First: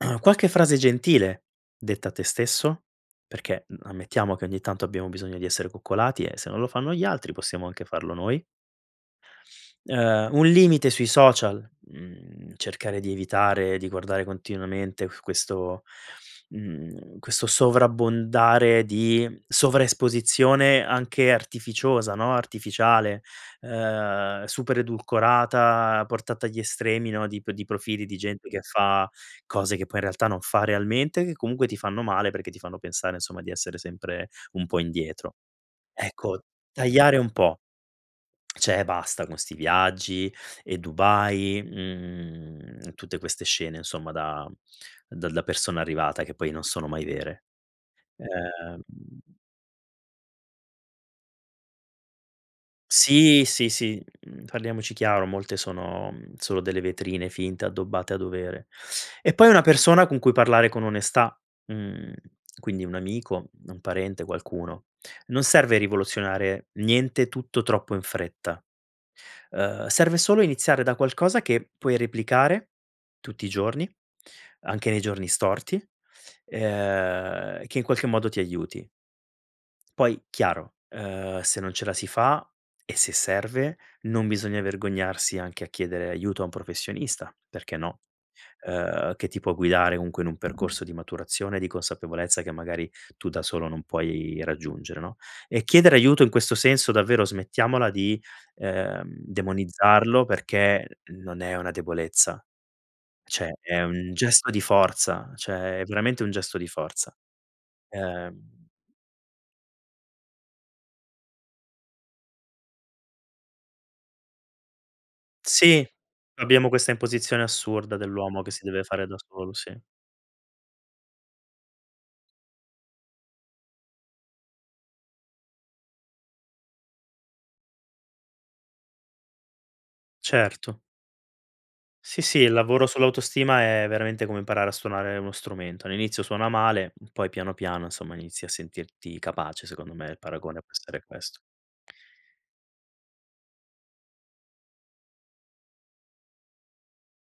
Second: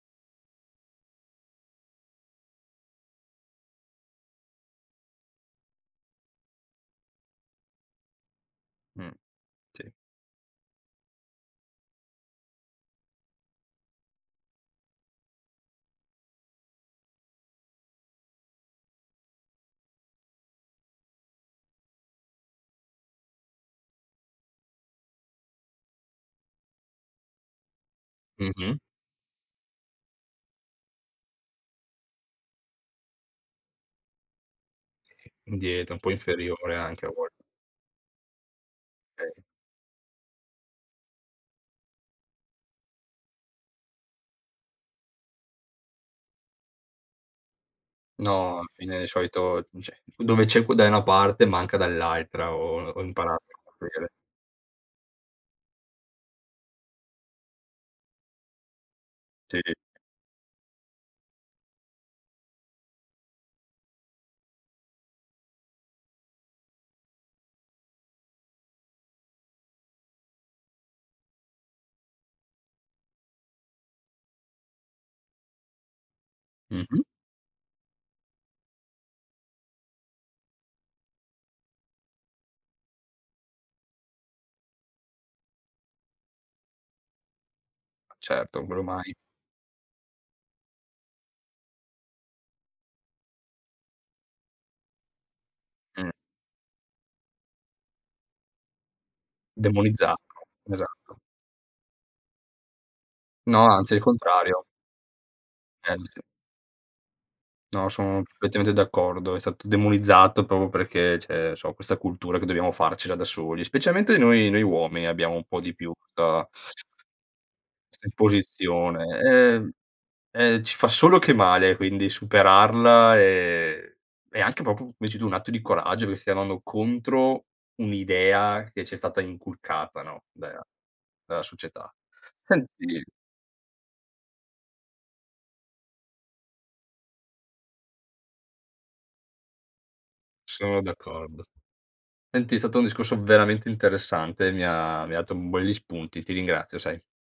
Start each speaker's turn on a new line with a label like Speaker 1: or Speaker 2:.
Speaker 1: Qualche frase gentile detta a tè stesso? Perché, mhmm, ammettiamo che ogni tanto abbiamo bisogno di essere coccolati, e se non lo fanno gli altri, possiamo anche farlo noi.
Speaker 2: Mh. Sì.
Speaker 1: Ehm, un limite sui social, mhmm, cercare di evitare di guardare continuamente questo mhmm, questo sovrabbondare di sovraesposizione anche artificiosa, no, artificiale, ehm, super edulcorata, portata agli estremi no, di p di profili di gente che
Speaker 2: Mh-mh.
Speaker 1: fa cose che poi in realtà non fa realmente, che comunque ti fanno male, perché ti fanno pensare, insomma, di essere sempre un po' indietro.
Speaker 2: Di [unintelligible] un po'
Speaker 1: Ecco,
Speaker 2: inferiore anche a
Speaker 1: tagliare
Speaker 2: vol
Speaker 1: un po' cioè e basta con
Speaker 2: [unintelligible]
Speaker 1: 'sti viaggi, e Dubai, mhmm, tutte queste scene insomma da da da persona arrivata, che poi non sono mai vere.
Speaker 2: No, alla
Speaker 1: Ehm
Speaker 2: fine di solito cioè, dove c'è c da una parte, manca dall'altra ho ho
Speaker 1: Sì,
Speaker 2: imparato
Speaker 1: sì, sì,
Speaker 2: [unintelligible]
Speaker 1: mhmm, parliamoci chiaro, molte sono solo delle vetrine finte addobbate a dovere. E poi
Speaker 2: Sì.
Speaker 1: una persona con cui parlare con onestà, mhmm, quindi un amico, un parente, qualcuno. Non serve rivoluzionare niente, tutto troppo in fretta. Ehm, serve solo iniziare da qualcosa che puoi replicare, tutti i giorni, anche nei giorni storti,
Speaker 2: Mh-mh.
Speaker 1: ehm, che in qualche modo ti aiuti. Poi chiaro, ehm, se non ce la si fa, e se serve, non bisogna vergognarsi anche a chiedere aiuto a un professionista, perché no?
Speaker 2: Certo, quello mai.
Speaker 1: Ehm, che ti può guidare comunque in un percorso di maturazione, di consapevolezza che magari tu da solo non puoi raggiungere, no, e chiedere
Speaker 2: Mh.
Speaker 1: aiuto in questo senso, davvero, smettiamola di, ehm, demonizzarlo
Speaker 2: Demonizzato,
Speaker 1: perché
Speaker 2: esatto.
Speaker 1: non è una debolezza, cioè
Speaker 2: No,
Speaker 1: è
Speaker 2: anzi è il
Speaker 1: un gesto di
Speaker 2: contrario.
Speaker 1: forza, cioè è
Speaker 2: [unintelligible]
Speaker 1: veramente un gesto di forza.
Speaker 2: No, sono
Speaker 1: Ehm
Speaker 2: perfettamente d'accordo, è stato demonizzato, proprio perché c'è so, questa cultura che dobbiamo farcela da soli, specialmente noi noi uomini, abbiamo un po' di
Speaker 1: Sì,
Speaker 2: più questa
Speaker 1: abbiamo questa imposizione assurda
Speaker 2: questa
Speaker 1: dell'uomo che si deve fare da
Speaker 2: imposizione,
Speaker 1: solo,
Speaker 2: ehm,
Speaker 1: sì.
Speaker 2: eh, ci fa solo che male quindi, superarla, è è anche, proprio come dici tu, un atto di coraggio, che stia andando contro un'idea che ci è stata inculcata, no, da
Speaker 1: Certo.
Speaker 2: dalla società.
Speaker 1: Sì, sì, il lavoro
Speaker 2: Senti
Speaker 1: sull'autostima, è veramente come imparare a suonare uno strumento. All'inizio suona male, poi piano piano, insomma, inizi a sentirti capace, secondo me il paragone può
Speaker 2: Sono
Speaker 1: essere questo.
Speaker 2: d'accordo. Senti, è stato un discorso veramente interessante, mi ha mi ha dato belli spunti. Ti ringrazio, sai.